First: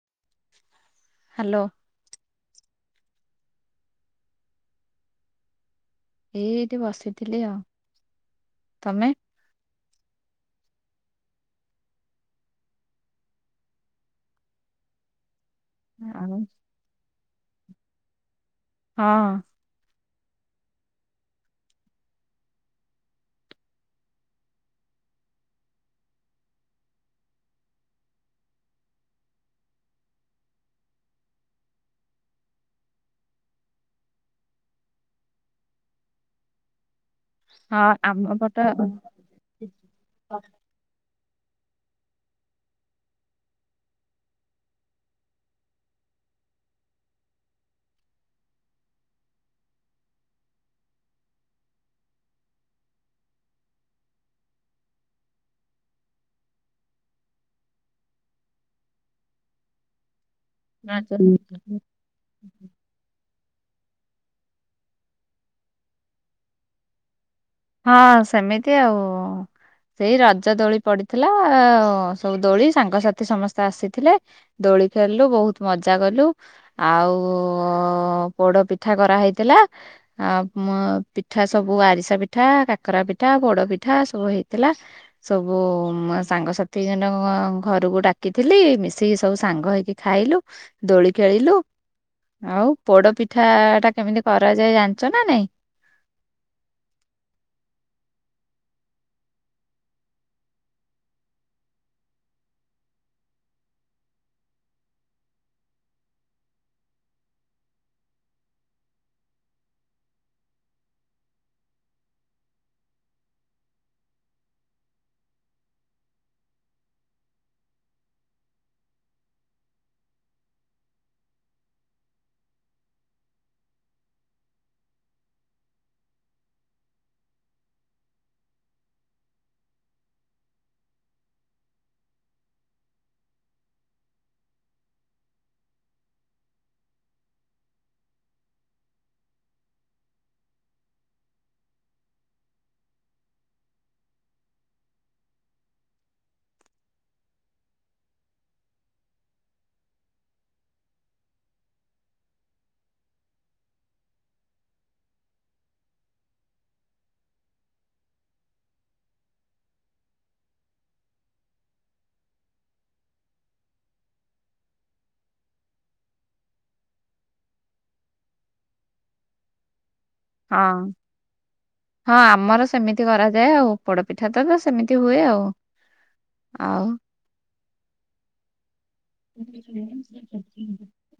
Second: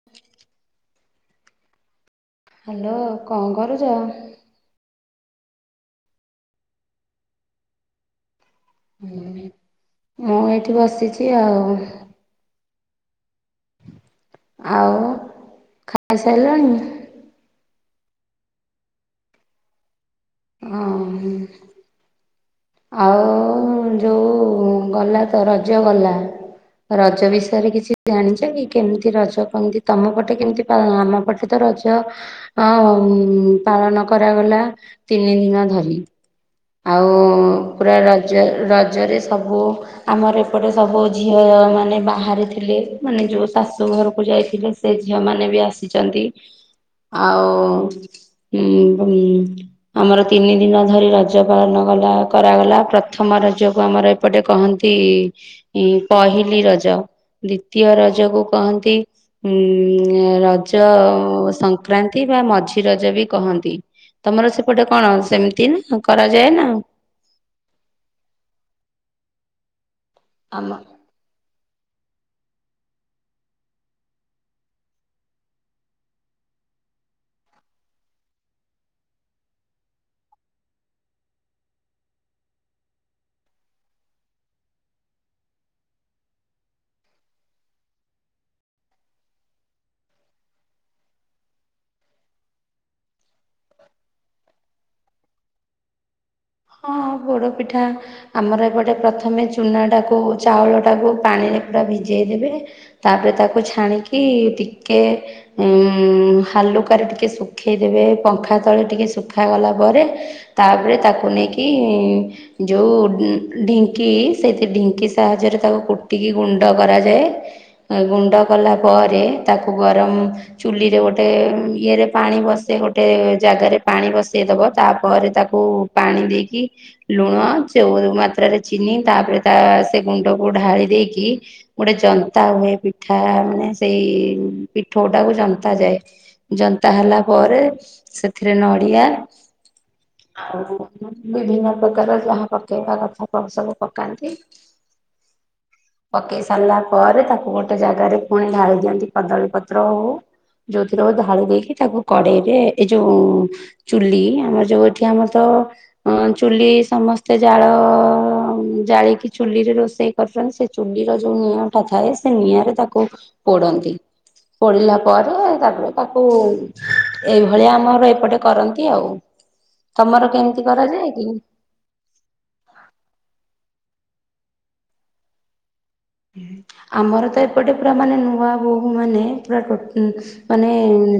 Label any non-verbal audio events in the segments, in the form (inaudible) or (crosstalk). (unintelligible) Hello. Hello କଁ କରୁଚ? ଏଇଠି ବସିଥିଲି ଆଉ। ତମେ? ମୁଁ ଏଇଠି ବସିଛି ଆଉ। ଆଉ ଆଉ ଖାଇସାରିଲଣି? ହଁ। ହଁ। ଆଉ ଯୋଉ ଗଲା ତ ରଜ ଗଲା। ରଜ ବିଷୟରେ କିଛି ଜାଣିଛ କି? କେମିତି ରଜ କେମତି ତମ ପଟେ କେମିତି ପାଳନ। ଆମ ପଟେ ତ ରଜ ଅଁ ଉଁ ପାଳନ କରାଗଲା ତିନି ଦିନ ଧରି। ଆଉ ପୁରା ହଁ ଆମ ରଜ ପଟ ରଜରେ ସବୁ ଆମର ଏପଟେ ସବୁ ଝିଅ ମାନେ ବାହାରେଥିଲେ ମାନେ ଯୋଉ ଶାଶୁ ଘରକୁ ଯାଇଥିଲେ ସେ ଝିଅ ମାନ ବି ଆସିଛନ୍ତି। ଆଉ ଉ ଭୁ ଆମର ତିନି ଦିନ ଧରି ର ରଜ ପାଳନ ଗଲା କରାଗଲା ପ୍ରଥମ ରଜକୁ ଆମର ଏପଟେ କହନ୍ତି ପହିଲି ରଜ। ଦ୍ଵିତୀୟ ରଜକୁ କହନ୍ତି ଉଁ ରଜ ସଂକ୍ରା ନ୍ତି ବା ମଝି ରଜ ବି କହନ୍ତି। ତମର ସେପଟେ କଣ ସେମିତି ନା କରାଯାଏ ନା? ହଁ ସେମିତି ଆଉ। ସେଇ ରଜ ଆମ ଦୋଳି ପଡି ଥିଲା ସବୁ ଦୋଳି ସାଙ୍ଗସାଥି ସମସ୍ତେ ଆସିଥିଲେ। ଦୋଳି ଖେଳିଲୁ ବହୁତ ମଜା କଲୁ। ଆଉ ପୋଡ ପିଠା କରାହେଇଥିଲା। ଆ ମ ପିଠା ସବୁ ଆରିସା ପି ଠା, କାକରା ପିଠା, ପୋଡ ପିଠା ସବୁ ହେଇଥିଲା। ସବୁ ସାଙ୍ଗସାଥି ଜଣ ଘରକୁ ଡାକିଥିଲି ମିଶିକି ସବୁ ସାଙ୍ଗ ହେଇକି ଖାଇଲୁ ଦୋଳି ଖେଳିଲୁ। ଆଉ ପୋଡ ପିଠା ଟା କେମିତି କରାଯାଏ ଜାଣିଛ ନା ନାଇଁ? ହଁ। ପୋଡ଼ ପିଠା ଆମର ଏପଟେ ପ୍ରଥମେ ଚୁନାଟାକୁ ଚାଉଳଟାକୁ ପାଣିରେ ପୁରା ଭିଜେଇ ଦେବେ। ତାପରେ ତାକୁ ଛାଣିକି ଟିକେ। ଉଁ ହାଲୁକାରେ ଟିକେ ଶୁଖେଇଦେବେ। ପଙ୍ଖା ତଳେ ଟିକେ ଶୁଖାଗଲା ପରେ ତାପରେ ତାକୁ ନେଇକି ଯୋଉ ଢିଙ୍କି ସେଇ ଢିଙ୍କି ସାହାଯ୍ୟରେ ତାକୁ କୁଟିକି ଗୁଣ୍ଡ କରାଯାଏ। ଗୁଣ୍ଡ କଲା ପରେ ତାକୁ ଗରମ ଚୁଲିରେ ଗୋଟେ ଇଏରେ ପାଣି ବସେଇ ଗୋଟେ ଜାଗାରେ ପାଣି ବସେଇ ଦବ ତାପରେ ତାକୁ ପାଣି ଦେଇକି ଲୁଣ ଚଉ ମାତ୍ରାରେ ଚିନି ତାପରେ ତା ସେ ଗୁଣ୍ଡକୁ ଢାଳି ଦେଇକି ଗୋଟେ ଜନ୍ତା ହୁଏ ପିଠା ମାନେ ସେଇ ପିଠ ଗୁଡାକୁ ଜନ୍ତା ଯାଏ। ଜନ୍ତା ହେଲା ପରେ ସେଥିରେ ନଡିଆ ବିଭିନ୍ନ ପ୍ରକାର ଯାହା ପକେଇବା କଥା ସବୁ ପକାନ୍ତି। ପକେଇ ସାରିଲା ପରେ ତାକୁ ଗୋଟେ ଜାଗାରେ ପୁଣି ଢାଳି ଦିଅନ୍ତି। କଦଳୀ ପତ୍ର ହଉ ଯୋଉଥିରେ ଉ ଢାଳି ଦେଇକି ତାକୁ କଡେଇରେ ଏଇ ଯୋଉ ଚୁଲି ଆମର ଯୋଉ ଏଠି ଆମର ତ ହଁ ଚୁଲି ସମସ୍ତେ ଜାଳ ଜାଳିକି ଚୁଲି ରେ ରୋଷେଇ। କରଚନ୍ତି ସେ ଚୁଲିର ଯୋଉ ନିଆଁ ଟା ଥାଏ ସେ ନିଆଁ ରେ ତାକୁ ପୋଡନ୍ତି। ପୋଡିଲା ପରେ ତାପରେ ତାକୁ ଏଇଭଳିଆ ଆମର ଏପଟେ କରନ୍ତି ଆଉ। ତମର କେ ହଁ। ହଁ ଆମର ସେମିତି କରାଯାଏ ଆଉ ପୋଡପିଠା ତ ସେମିତି ହୁଏ ଆଉ। ଆଉ ହ ଆମର ତ ଏପଟେ ପୁରା ମାନେ ନୂଆ। ବୋହୁ ମାନେ ପୁରା ଟୋ ଉ ମାନେ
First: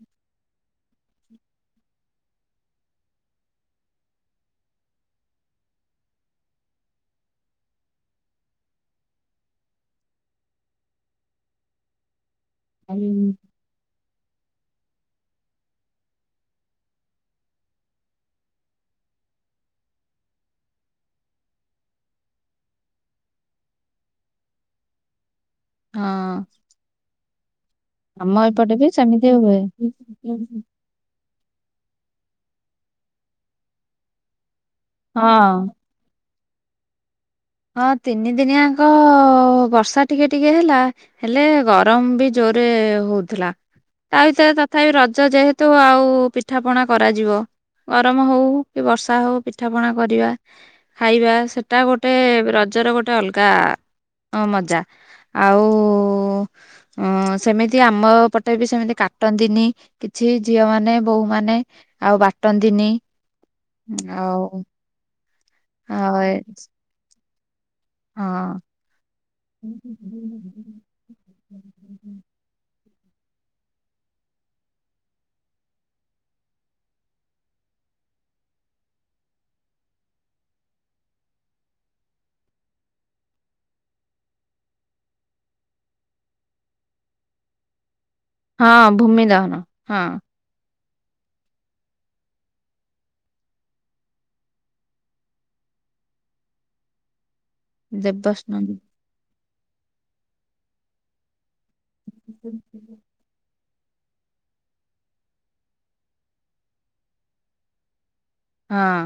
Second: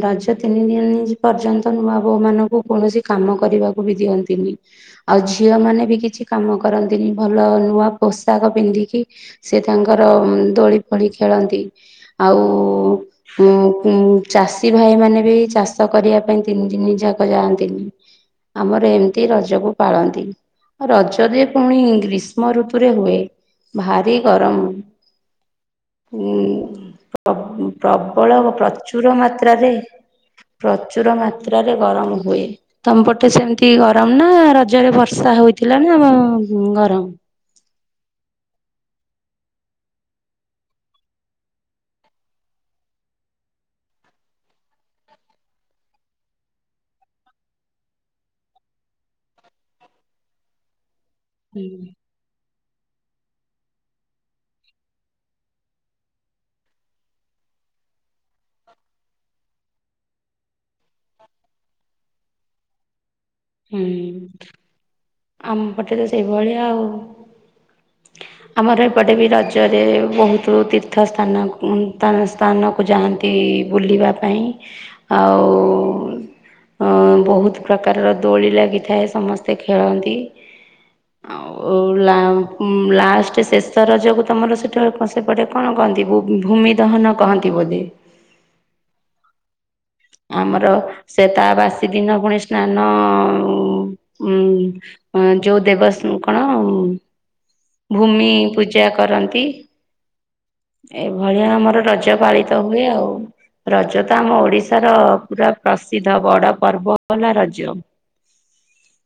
ରଜ ତିନି ଦିନ ପର୍ଯ୍ୟନ୍ତ ନୂଆ ବୋଉ ମାନଙ୍କୁ କୌଣସି କାମ କରିବାକୁ ବି ଦିଅନ୍ତିନି। ଆଉ ଝିଅ ମାନେ ବି କିଛି କାମ କରନ୍ତିନି। ଭଲ ନୂଆ ପୋଷାକ ପିନ୍ଧିକି ସେ ତାଙ୍କର ଦୋଳି ଫୋଳି ଖେଳନ୍ତି। ଆଉ ହଁ ଉଁ ଚାଷୀ ଭାଇ ମାନେ ବି ଚାଷ କରିବା ପାଇଁ ତିନି ଦିନି ଯାକ ଯାଆନ୍ତିନି। ଆମର ଏମତି ରଜକୁ ପାଳନ୍ତି। ରଜରେ ପୁଣି ଗ୍ରୀଷ୍ମ ଋତୁରେ ହୁଏ। ଭାରି ଗରମ ଉଁ ଆମ ପ୍ରବଳ ଏପଟେ ବି ପ୍ରଚୁର ସେମିତି ହୁଏ ମାତ୍ରାରେ ପ୍ରଚୁର ମା ତରେ ଗରମ ହୁଏ। ତମପଟେ ସେମିତି ଗରମ ନା ରଜରେ ବର୍ଷା ହଁ। ହଉଥିଲା? ନା ଆମ ଗରମ ହଁ ତିନି ଦିନି ଆଙ୍କ ବର୍ଷା ଟିକେ ଟିକେ ହେଲା। ହେଲେ ଗରମ ବି ଜୋରେ ହଉଥିଲା। ତା ଭିତରେ ତଥାପି ରଜ ଯେହେତୁ ଆଉ ପିଠା ପଣା କରାଯିବ। ଗରମ ହଉ କି ବର୍ଷା ହଉ ପିଠା ପଣା କରିବା ଖାଇବା ହୁଁ ସେଟା ଗୋ ରଜର ଗୋଟେ ଅଲଗା ଅ ମଜା ଆଉ ହଁ ସେମିତି ଆମ ପଟେ ବି ସେମିତି କାଟନ୍ତିନି କିଛି ଝିଅ ମାନେ ବୋହୂ ମାନେ ଆଉ ବାଟନ୍ତିନି। ହୁଁ ଆଉ ଆମ ପଟେ ତ ଆଉ ଏ ସେଇଭଳିଆ ଆଉ। ହଁ। ଆମର ଏପଟେ ବି ରାଜ୍ୟରେ ବହୁତ ତୀର୍ଥ ସ୍ଥାନ ଉ ତା ସ୍ଥାନକୁ ଯାଆନ୍ତି ବୁଲିବା ପାଇଁ ଆଉ ଅ ବହୁତ ପ୍ରକାରର ଦୋଳି ଲାଗିଥାଏ ସମସ୍ତେ ଖେଳନ୍ତି। ଆଉ ଲା ଲାଷ୍ଟ ଶେଷ ରଜ କୁ ତମର ସେଠୁ ସେପଟେ କଣ କହନ୍ତି ଭୂମି ଦହନ କହନ୍ତି ବୋଧେ? ହଁ ଭୂମି ଦହନ ହଁ। ଆମର ସେତାବାସୀ ଦିନ ପୁଣି ସ୍ନାନ ଉ ଅ ଯୋଉ ଦେବ ସ କଣ? ଭୂମି ଦେବସ୍ନାନ ପୂଜା କରନ୍ତି। ଏଇଭଳିଆ ଆମର ରଜ ପାଳିତ ହୁଏ ଆଉ। ରଜ ତ ଆମ ଓଡିଶା ତାର ପୁରା ପ୍ରସିଦ୍ଧ ବଡ ପର୍ବ ହେଲା ରଜ। ହଁ।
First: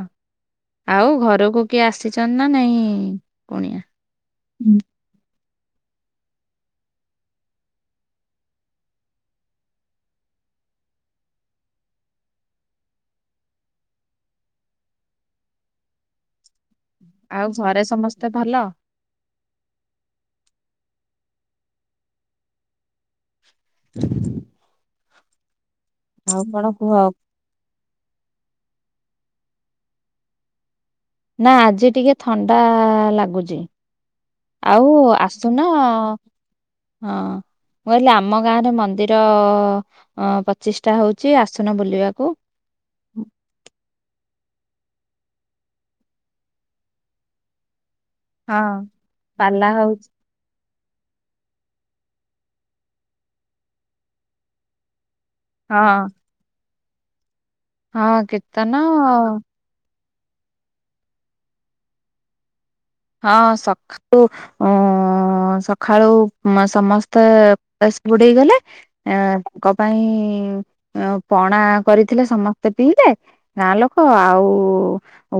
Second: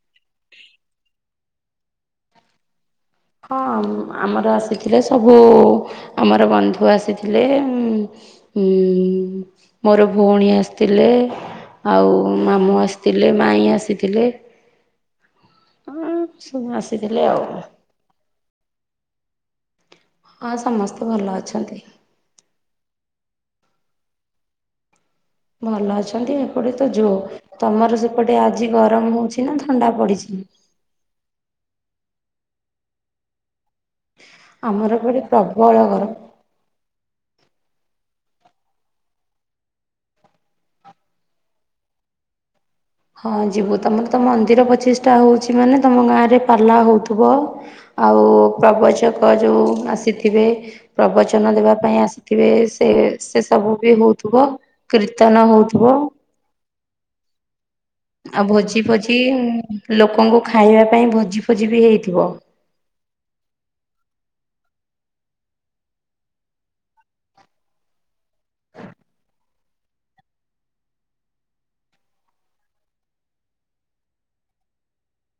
ଆଉ ଘରକୁ କିଏ ଆସିଚନ୍ତି ନା ନାଇଁ? ହଁ କୁଣିଆ? ଆମର ଆସିଥିଲେ ସବୁ ଆମର ବନ୍ଧୁ ଆସିଥିଲେ। ହୁଁ ମୋର ଭଉଣୀ ଆସିଥିଲେ। ଆଉ ମାମୁଁ ଆସିଥିଲେ ମାଇଁ ଆସିଥିଲେ। ସବୁ ଆସିଥିଲେ। ଆଉ ଘରେ ସମସ୍ତେ ଭଲ। ହଁ ସମସ୍ତେ ଭଲ ଅଛନ୍ତି। (inaudible) ଭଲ ଅଛନ୍ତି ଆଉ କଣ ଏପଟେ ତ କୁହ? ଯଉ। ତମର ସେପଟେ ଆଜି ଗରମ ହଉଛି ନା ଥଣ୍ଡା ପଡିଛି। ନା ଆଜି ଟିକେ ଥଣ୍ଡା ଲାଗୁଛି। ଆଉ ଆମର ଏପଟେ ଆସୁନ ପ୍ରବଳ ଗରମ। ହଁ। ମୁଁ କହିଲି ଆମ ଗାଁରେ ମନ୍ଦିର ପଚିଶଟା ହଉଛି ଆସୁନ ବୁଲିବାକୁ। ହଁ ଯିବୁ ତମର ତ ମନ୍ଦିର ପଚିଶଟା ହଉଛି ମାନେ ତମ ଗାଁ ରେ ପାଲା ହଉଥିବ। ଆଉ ହଁ ପ୍ରବଚକ ଯେଉଁ ପାଲା ହଉଛି ଆସିଥି ଥିବେ ପ୍ରବଚନ ଦେବା ପାଇଁ ଆସିଥିବେ ସେ ସେ ସବୁ ବି ହଉଥିବ। କୀର୍ତ୍ତନ ହଁ ହେଉଥିବ। ହଁ ଆଉ କୀର୍ତ୍ତନ ଭୋଜି ଭୋଜି ଲୋକଙ୍କୁ ଖାଇବା ପାଇଁ ଭୋଜି ଫୋଜି ବି ହେଇଥିବ। ହଁ ସ ଉ ସକାଳୁ ସମସ୍ତେ କଳସ ବୁଡେଇ ଗଲେ। ଏ ତାଙ୍କ ପାଇଁ ପଣା କରିଥିଲେ ସମସ୍ତେ ପିଇଲେ। ଗାଁ ଲୋକ ଆଉ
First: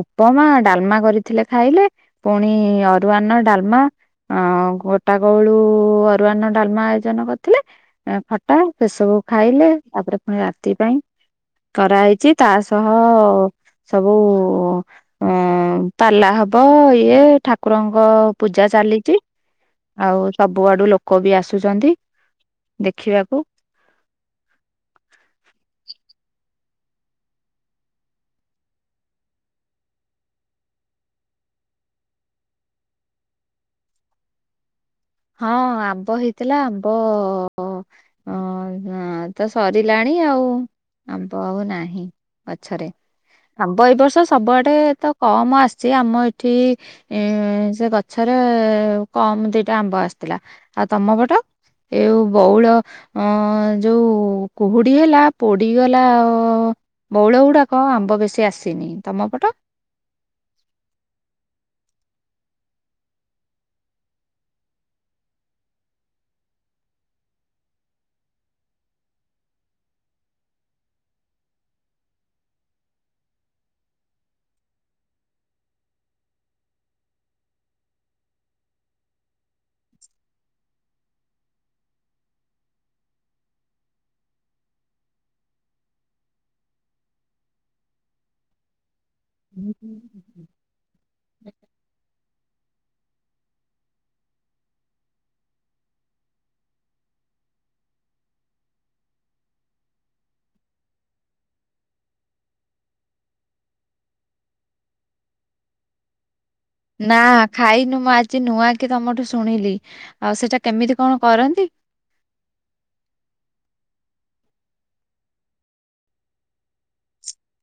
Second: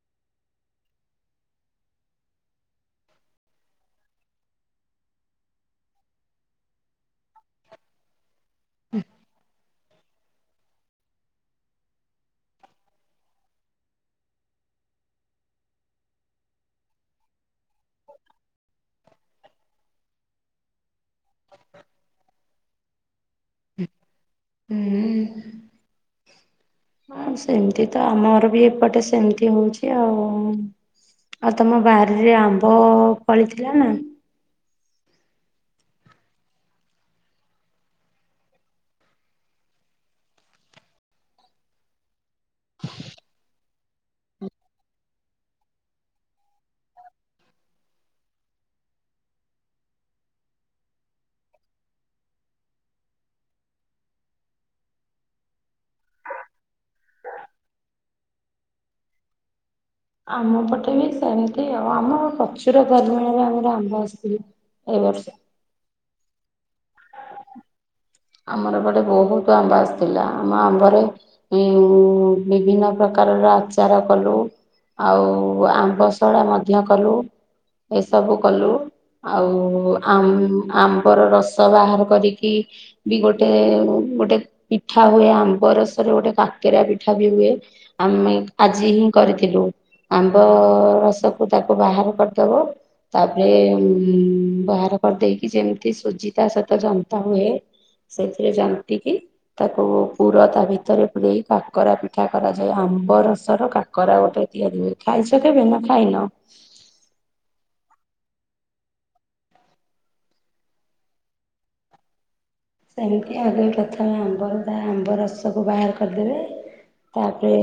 ଉପମା ଡାଲମା କରିଥିଲେ ଖାଇଲେ। ପୁଣି ଅରୁଆର୍ଣ୍ଣ ଡାଲମା ଅ ଗୋଟାକ ବେଳୁ ଅରୁଆାଅର୍ଣ୍ଣ ନଡାଲମା ଆୟୋଜନ କରିଥିଲେ ଫ ଖଟା ସେ ସବୁ ଖାଇଲେ ତାପରେ ପୁଣି ରାତି ପାଇଁ କରାହେଇଛି ତା ସହ ସବୁ ଅ (inaudible) ପାଲା ହବ। ଇଏ ଠାକୁରଙ୍କ ପୂଜା ଚାଲିଛି। ଆଉ ସବୁଆଡୁ ଲୋକ ବି ଆସୁଛନ୍ତି ଦେଖିବାକୁ। ହୁଁ। ହଁ ସେମିତି ତ ଆମର ବି ଏପଟେ ସେମିତି ହଉଛି ଆଉ। ଆଉ ତମ ବାରିରେ ଆମ୍ବ ଫଳିଥିଲା ନା। ହଁ ଆମ୍ବ ହେଇଥିଲା ଆମ୍ବ ହଁ ହ ତ ସରିଲାଣି ଆଉ। ଆମ୍ବ ଆଉ ନାହିଁ ଗଛରେ। ଆମ୍ବ ଏଇ ବର୍ଷ ସବୁଆଡେ ତ କମ ଆସିଛି ଆମ ଏଠି ଏ ସେ ଗଛରେ କମ ଦିଟା ଆମ୍ବ ଆସିଥିଲା ଆଉ ତମ ପଟ ଏଉ ବଉଳ ଅ ଯୋଉ କୁହୁଡି ହେଲା ପୋଡିଗଲା ଓ ବଉଳ ଗୁଡାକ ଆମ୍ବ ବେଶୀ ଆସିନି ତମ ପଟ ଆମପଟେ ବି ସେମିତି ଆଉ ଆମ ପ୍ରଚୁର ପରିମାଣ ରେ ଆମର ଆମ୍ବ ଆସିଥିଲା। ଏଇ ବର୍ଷ। ଆମର ଏପଟେ ବହୁତ ଆମ୍ବ ଆସିଥିଲା ଆମ ଆମ୍ବର ଉ ବିଭିନ୍ନ ପ୍ରକାରର ଆଚାର କଲୁ। ଆଉ ଆମ୍ବସଢା ମଧ୍ୟ କଲୁ ଏସବୁ କଲୁ। ଆଉ ଆମ୍ବର ରସ ବାହାର କରିକି ବି ଗୋଟେ ଗୋଟେ ପିଠା ହୁଏ ଆମ୍ବ ରସରେ ଗୋଟେ କାକେରା ପିଠା ବି ହୁଏ। ଆମେ ଆଜି ହିଁ କରିଥିଲୁ ହୁଁ ହୁଁ। ଆମ୍ବ ରସ। ତାକୁ ବାହାର କରିଦେବ। ତାପରେ ବାହାର କରିଦେଇକି ଯେମତି ସୁଜି ତା ସହିତ ଜନ୍ତା ହୁଏ ସେଇଥିରେ ଜନ୍ତି କି ତାକୁ ପୁର ତା ଭିତରେ ପୁରେଇ କାକରା ପିଠା କରାଯାଏ ଆମ୍ବ ରସର କା କାକରା ଗୋଟେ ତିଆରି ହୁଏ ଖାଇଛ କେବେ ନା ଖାଇନ? ନା ଖାଇନୁ ମୁଁ ଆଜି ନୂଆ କି ତମଠୁ ଶୁଣିଲି। ଆଉ ସେଇଟା କେମିତି କଣ କରନ୍ତି? ଏମିତି ଆଗେ ପ୍ରଥମେ ଆମ୍ବରୁ ତା ଆମ୍ବ ରସକୁ ବାହାର କରିଦେବେ। ତାପରେ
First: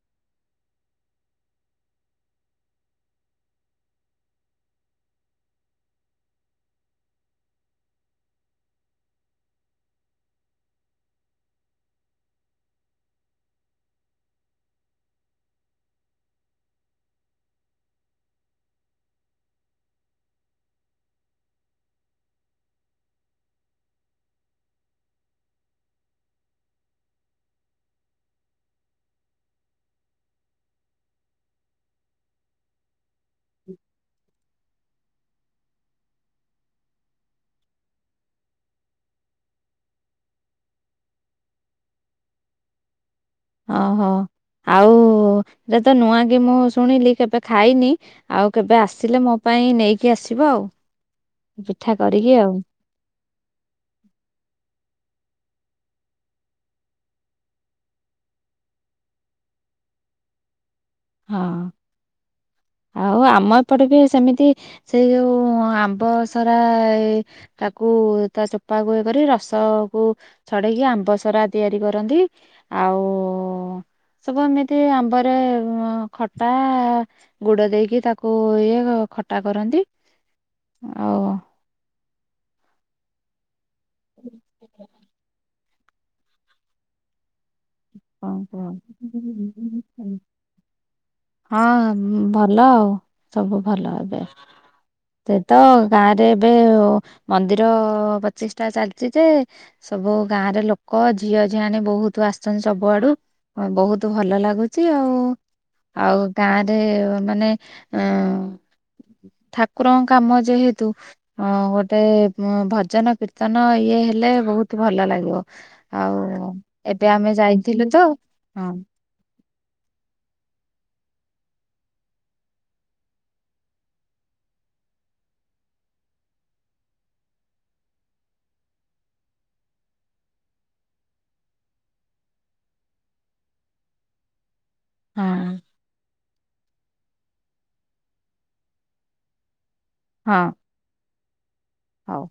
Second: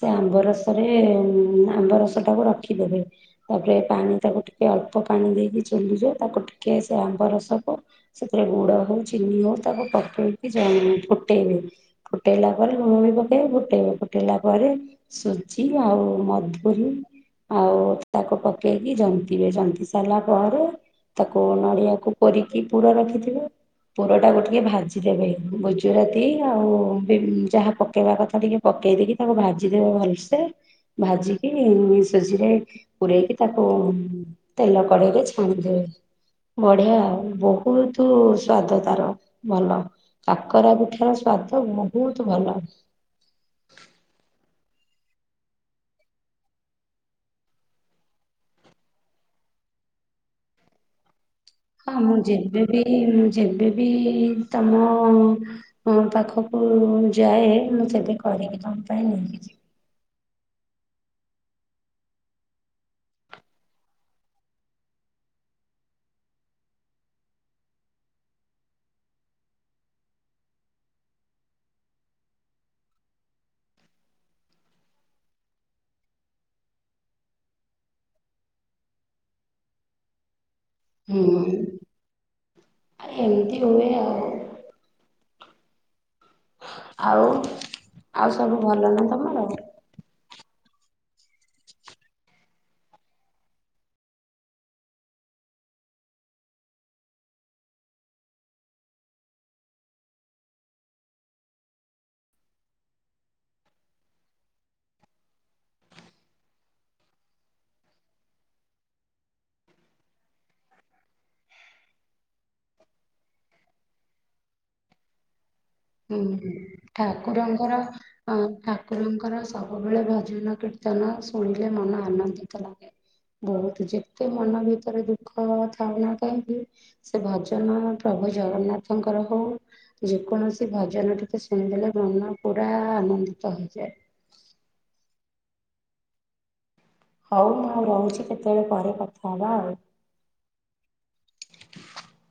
ସେ ଆମ୍ବ ରସରେ ଆମ୍ବ ରସ ଟାକୁ ରଖିଦେବେ। ତାପରେ ପାଣି ତାକୁ ଟିକେ ଅଳ୍ପ ପାଣି ଦେଇକି ଚୁଲିରେ ତାକୁ ଟିକିଏ ସେ ଆମ୍ବ ରସକୁ ସେଥିରେ ଗୁଡ ହଉ ଚିନି ହଉ ତାକୁ ପକେଇକି ଯ ଫୁଟେଇଦେବେ। ଫୁଟେଇଲା ପରେ ଲୁଣ ବି ପକେଇବେ ଫୁଟେଇବେ। ଫୁଟେଇଲା ପରେ ସୁଜି ଆଉ ମଧୁରୀ। ଆଉ ତାକୁ ପକେଇକି ଜନ୍ତିବେ ଜନ୍ତି ସାରିଲା ପରେ‌ ତାକୁ ନଡିଆକୁ କୋରିକି ପୁର ରଖିଥିବେ। ପୁର ଟାକୁ ଟିକେ ଭାଜିଦେବେ। ଗୁଜୁରାତି ଆଉ ବିଭ୍ ଯାହା ପକେଇବା କଥା ଟିକେ ପକେଇ ଦେଇକି ତାକୁ ଭାଜିଦେବେ ଭଲସେ। ଭାଜିକି ସୁଜିରେ ପୁରେଇକି ତାକୁ ତେଲ କଡେଇରେ ଛାଣିଦେବେ। ବଢିଆ ଆଉ ବହୁତୁ ସ୍ଵାଦ ତାର ଭଲ, କାକରା ପିଠାର ସ୍ଵାଦ ବହୁତ ଭଲ। ଓହୋ, ଆଉ ଏଇଟାତ ନୂଆ କି ମୁଁ ଶୁଣିଲି କେବେ ଖାଇନି। ଆଉ କେବେ ଆସିଲେ ମୋ ପାଇଁ ନେଇକି ଆସିବ ଆଉ। ହଁ ପିଠା ମୁଁ କରିକି ଆଉ ଯେବେବି ମୁଁ ଯେବେବି ତମ ତମ ପାଖକୁ ଯାଏ, ମୁଁ ସେବେ କରିକି ତମ ପାଇଁ ନେଇକି ଯିବି। ହଁ ଆଉ ଆମ ଏପଟେ ବି ସେମିତି ସେଇ ଯୋଉ ଆମ୍ବସରା ତାକୁ ତା ଚୋପାକୁ ଇଏ କରି ରସକୁ ଛଡେଇକି ଆମ୍ବ ସରା ତିଆରି କରନ୍ତି ଆଉ ସବୁ ଏମିତି ଆମ୍ବରେ ଖଟା ଗୁଡ ଦେଇକି ତାକୁ ଇଏ ଖଟା କରନ୍ତି। ହଁ ଆଉ ଆଉ ଏମତି ହୁଏ ଆଉ। ଆଉ ଆଉ ସବୁ ଭଲ ନା ତମର? (unintelligible) ହଁ ଭଲ ଆଉ, ସବୁ ଭଲ ଏବେ। ସେ ତ ଗାଁରେ ଏବେ ମନ୍ଦିର ପ୍ରତିଷ୍ଠା ଚାଲିଛି ଯେ ସବୁ ଗାଁରେ ଲୋକ ଝିଅ ଝିଆଣି ବହୁତ ଆସିଛନ୍ତି। ସବୁଆଡୁ ବହୁତ ଭଲ ଲାଗୁଛି ଆଉ। ଆଉ ଗାଁରେ ମାନେ ଏଁ ଠାକୁରଙ୍କ କାମ ଯେହେତୁ ହଁ ଗୋଟେ ଭଜନ କୀର୍ତ୍ତନ ଇଏ ହେଲେ ବହୁତ ଭଲ ଲାଗିବ। ହୁଁ ହୁଁ, ଆଉ ଏବେ ଆମେ ଠାକୁରଙ୍କର ଯାଇଥିଲୁ ତ ଅ ହଁ ଠାକୁରଙ୍କର ସବୁବେଳେ ଭଜନ କୀର୍ତ୍ତନ ଶୁଣିଲେ ମନ ଆନନ୍ଦିତ ଲାଗେ। ବହୁତ, ଯେତେ ମନ ଭିତରେ ଦୁଃଖ ଥାଉ ନା କାହିଁକି ସେ ଭଜନ ପ୍ରଭୁ ଜଗନ୍ନାଥଙ୍କର ହଉ ଯେ କୌଣସି ସେ ଭଜନ ଟିକେ ଶୁଣିଦେଲେ ମନ ପୁରା ଆନନ୍ଦିତ ହେଇଯାଏ। ହଁ। ହଉ ମୁଁ ରହୁଛି କେତେବେଳେ ପରେ କଥା ହବା ଆଉ। ହଁ। ହଉ।